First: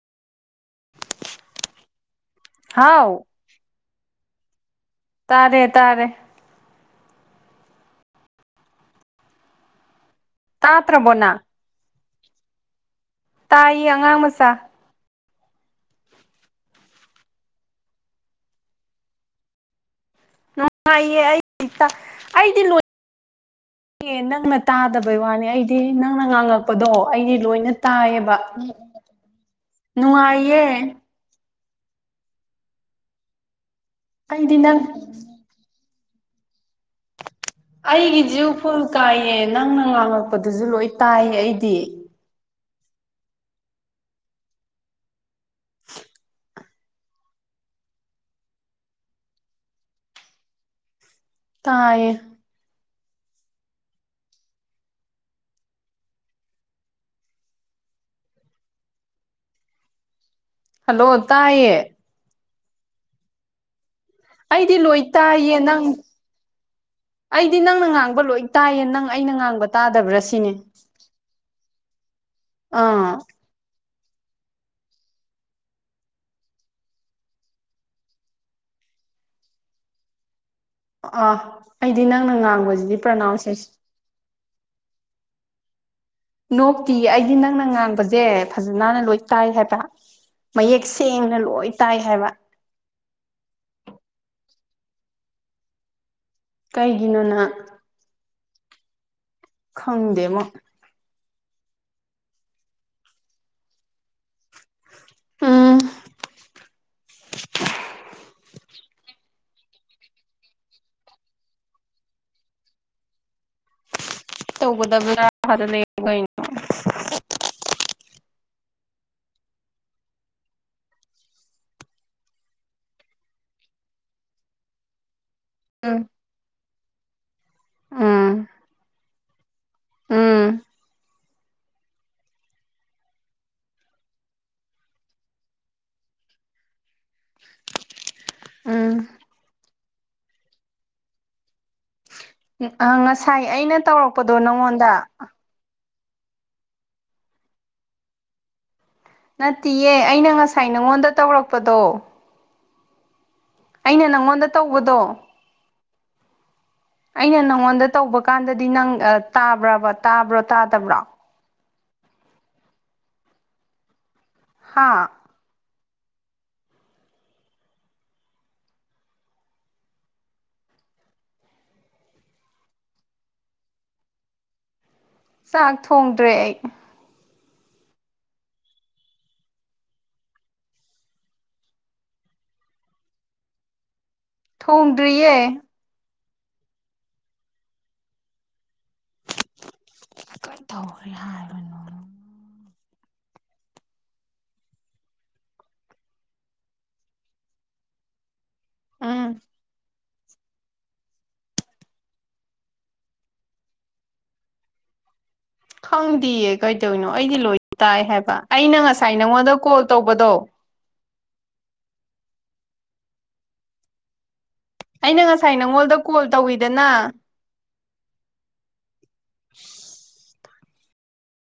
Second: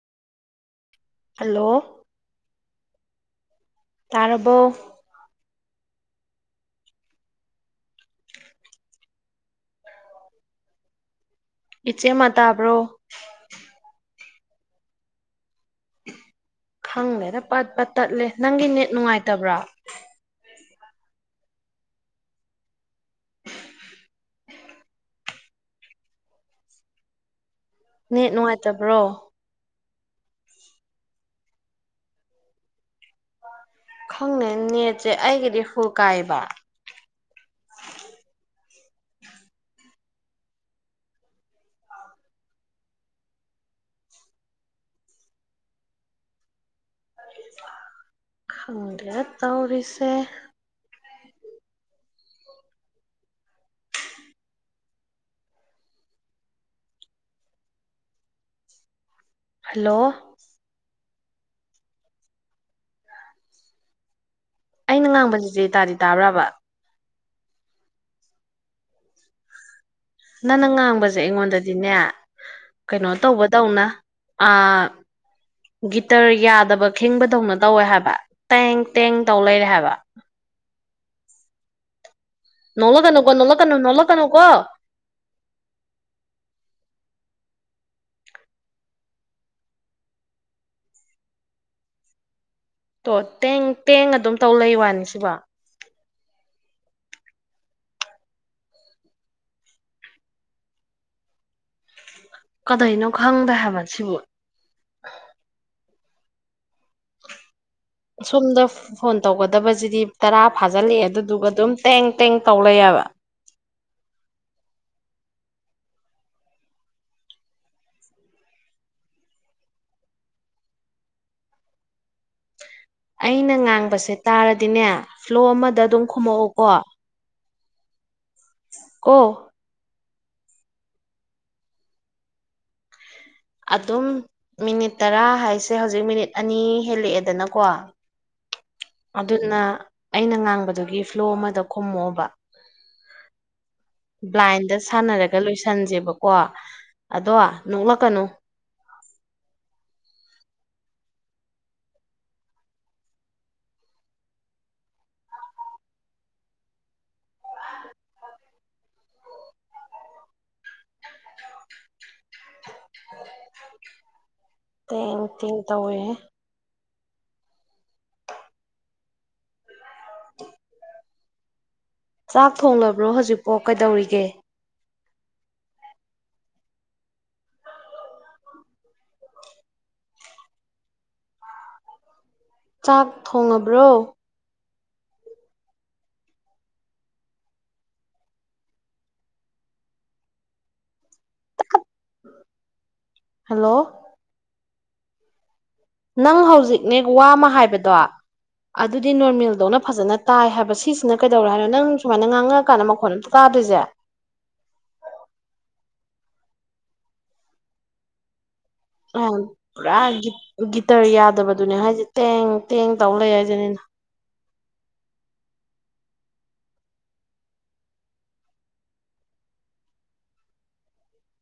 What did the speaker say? Hello ꯍꯥꯎ ꯇꯥꯔꯕꯣ ꯇꯥꯔꯦ ꯇꯥꯔꯦ ꯇꯥꯇ꯭ꯔꯕꯣ ꯅꯪ ꯏꯆꯦꯃ ꯇꯥꯕ꯭ꯔꯣ ꯇꯥꯏꯌꯦ ꯑꯉꯥꯡ ꯃꯆꯥ꯫ ꯈꯪꯗꯦꯗ ꯄꯠ ꯄꯠ ꯇꯠꯂꯦ ꯅꯪꯒꯤ ꯅꯦꯠ ꯅꯨꯡꯉꯥꯏꯇꯕ꯭ꯔꯥ ꯅꯨꯡꯉꯥꯏꯌꯦ ꯑꯩ ꯇꯥ ꯑꯩꯗꯤ ꯂꯣꯏ ꯏ ꯅꯪꯅ ꯇꯥꯗꯕꯩ ꯋꯥꯅꯤ ꯑꯩꯗꯤ ꯅꯪꯅ ꯉꯥꯡꯉꯛꯄꯗꯣ ꯑꯩꯗꯤ ꯂꯣꯏꯅ ꯇꯥꯏꯌꯦꯕ ꯅꯦꯠ ꯅꯨꯡꯉꯥꯏꯇꯕ꯭ꯔꯣ ꯅꯨꯡꯉꯥꯏꯌꯦ ꯈꯪꯗꯦ ꯑꯩꯗꯤ ꯅꯪ ꯅꯦꯠꯁꯦ ꯑꯩꯒꯤꯗꯤ ꯐꯨꯜ ꯀꯥꯏꯌꯦꯕ ꯑꯩꯒꯤꯁꯤ ꯐꯨꯜ ꯀꯥꯏꯌꯦ ꯅꯪꯅ ꯉꯥꯡꯉꯛꯄꯗꯨꯁꯨ ꯂꯣꯏ ꯇꯥꯏꯌꯦ ꯑꯩꯗꯤ ꯈꯪꯗ꯭ꯔꯦꯗ ꯇꯧꯔꯤꯁꯦ ꯇꯥꯌꯦ ꯍꯜꯂꯣ ꯍꯜꯂꯣ ꯇꯥꯏꯌꯦ ꯑꯩꯗꯤ ꯂꯣꯏ ꯑꯩꯅ ꯇꯥꯏꯌꯦ ꯉꯥꯡꯕꯁꯤꯗꯤ ꯅꯪ ꯇꯥꯗꯤ ꯇꯥꯕ꯭ꯔꯕ ꯑꯩꯗꯤ ꯅꯪꯅ ꯉꯥꯡꯕ ꯂꯣꯏ ꯇꯥꯏꯌꯦ ꯅꯪ ꯑꯩꯅ ꯉꯥꯡꯕ ꯇꯥꯗꯕ꯭ꯔꯁꯤ ꯅꯪꯅ ꯉꯥꯡꯕꯁꯦ ꯑꯩꯉꯣꯟꯗꯗꯤꯅꯦ ꯀꯩꯅꯣ ꯑꯥ ꯇꯧꯕꯇꯧꯅ ꯑꯥ ꯒꯤꯇꯔ ꯌꯥꯗꯕ ꯈꯤꯡꯕꯗꯧꯅ ꯇꯧꯋꯦ ꯍꯥꯏꯕ ꯇꯦꯡ ꯇꯦꯡ ꯇꯧ ꯂꯩꯔꯦ ꯍꯥꯏꯕ ꯑꯣ ꯑꯩꯗꯤ ꯅꯪꯅ ꯉꯥꯡ ꯅꯣꯛꯂꯛꯀꯅꯨꯀꯣ ꯅꯣꯛꯂꯛꯀꯅꯨ ꯅꯣꯛꯂꯛꯀꯅꯨ ꯀꯣ ꯅꯣꯛꯇꯤꯌꯦ ꯑꯩꯗꯤ ꯅꯪꯅ ꯉꯥꯡꯕꯁꯦ ꯐꯖꯅꯥꯅ ꯂꯣꯏ ꯇꯥꯏ ꯍꯥꯏꯕ ꯃꯌꯦꯛ ꯁꯦꯡꯅ ꯂꯣꯏ ꯇꯥꯏ ꯍꯥꯏꯕ ꯇꯣ ꯇꯦꯡ ꯇꯦꯡ ꯑꯗꯨꯝ ꯇꯧ ꯂꯩ ꯋꯥꯅꯤ ꯁꯤꯕꯣ ꯀꯩꯒꯤꯅꯣꯅ ꯈꯪꯗꯦꯕꯣ ꯀꯗꯩꯅꯣ ꯈꯪꯗꯦ ꯍꯥꯏꯕ ꯁꯤꯕꯨ ꯎꯝ ꯁꯣꯝꯗ ꯐꯣꯟ ꯇꯧꯒꯗꯕꯁꯤꯗꯤ ꯇꯔꯥ ꯐꯥꯖꯤꯜꯂꯛꯑꯦ ꯑꯗꯨꯗꯨꯒ ꯑꯗꯨꯝ ꯇꯦꯡ ꯇꯦꯡ ꯇꯧ ꯂꯩꯑꯕ ꯇꯧꯒꯗꯕ [inaudible] ꯀꯩꯅꯣ ꯑꯩꯅ ꯉꯥꯡꯕꯁꯦ ꯇꯥꯔꯗꯤꯅꯦ ꯐ꯭ꯂꯣ ꯑꯃꯗ ꯑꯗꯨꯝ ꯈꯨꯝꯃꯛꯎꯀꯣ ꯑꯥ ꯑꯣ ꯎꯝ ꯑꯗꯨꯝ ꯃꯤꯅꯤꯠ ꯇꯔꯥ ꯍꯥꯏꯁꯦ ꯍꯧꯖꯤꯛ ꯃꯤꯅꯤꯠ ꯑꯅꯤ ꯍꯦꯜꯂꯛꯑꯦꯗꯅꯀꯣ ꯎꯝ ꯑꯗꯨꯅ ꯑꯩꯅ ꯉꯥꯡꯕꯗꯨꯒꯤ ꯐ꯭ꯂꯣ ꯑꯃꯗ ꯈꯨꯝꯃꯛꯑꯣꯕ ꯑ ꯉꯁꯥꯏ ꯑꯩꯅ ꯇꯧꯔꯛꯄꯗꯣ ꯕ꯭ꯂꯥꯏꯟꯗ ꯅꯪꯉꯣꯟꯗ ꯁꯥꯟꯅꯔꯒ ꯂꯣꯏꯁꯟꯁꯦꯕ ꯀꯣ ꯑꯗꯣ ꯅꯣꯛꯂꯛꯀꯅꯨ ꯅꯠꯇꯤꯌꯦ ꯑꯩꯅ ꯉꯁꯥꯏ ꯅꯉꯣꯟꯗ ꯇꯧꯔꯛꯄꯗꯣ ꯑꯩꯅ ꯅꯪꯉꯣꯟꯗ ꯇꯧꯕꯗꯣ ꯑꯩꯅ ꯅꯪꯉꯣꯟꯗ ꯇꯧꯕ ꯀꯥꯟꯗꯗꯤ ꯅꯪ ꯇꯥꯕ꯭ꯔꯕ ꯇꯥꯕ꯭ꯔꯣ ꯇꯥꯗꯕ꯭ꯔꯣ ꯍꯥ ꯇꯦꯡ ꯇꯦꯡ ꯇꯧꯋꯦꯍꯦ ꯆꯥꯛ ꯊꯣꯡꯂꯕ꯭ꯔꯣ ꯍꯧꯖꯤꯛꯐꯣ ꯀꯩꯗꯧꯔꯤꯒꯦ ꯆꯥꯛ ꯊꯣꯡꯗ꯭ꯔꯦ ꯑꯩ ꯆꯥꯛ ꯊꯣꯡꯉꯕ꯭ꯔꯣ ꯊꯣꯡꯗ꯭ꯔꯤꯌꯦ ꯀꯇꯧꯔꯤ ꯍꯥꯏ ꯍꯜꯂꯣ ꯅꯪ ꯍꯧꯖꯤꯛꯅꯦ ꯋꯥꯃ ꯍꯥꯏꯕꯗꯣ ꯑꯗꯨꯗꯤ ꯎꯝ ꯅꯣꯔꯃꯦꯜꯗꯧꯅ ꯐꯖꯅ ꯇꯥꯏ ꯍꯥꯏꯕ ꯁꯤꯁꯤꯅ ꯀꯩꯗꯧꯔꯦ ꯍꯥꯏꯅꯣ ꯅꯪ ꯁꯨꯃꯥꯏꯅ ꯉꯥꯡꯉꯛ ꯑꯀꯥꯟꯗ ꯃꯈꯣꯟ ꯑꯝꯇ ꯇꯥꯗ꯭ꯔꯤꯁꯦ ꯈꯪꯗꯤꯌꯦ ꯀꯩꯇꯧꯅꯣ ꯑꯩꯗꯤ ꯂꯣꯏ ꯇꯥꯏ ꯍꯥꯏꯕ ꯑꯩꯅ ꯉꯁꯥꯏ ꯅꯪꯉꯣꯟꯗ ꯀꯣꯜ ꯄꯨꯔꯥ ꯇꯧꯕꯗꯣ ꯒꯤꯇꯔ ꯌꯥꯗꯕꯗꯨꯅꯦ ꯍꯥꯏꯁꯦ ꯇꯦꯡ ꯇꯦꯡ ꯇꯧ ꯂꯩ ꯍꯥꯏꯁꯤ ꯑꯩꯅ ꯉꯁꯥꯏ ꯅꯪꯉꯣꯟꯜꯗ ꯀꯣꯜ ꯇꯧꯋꯤꯗꯅ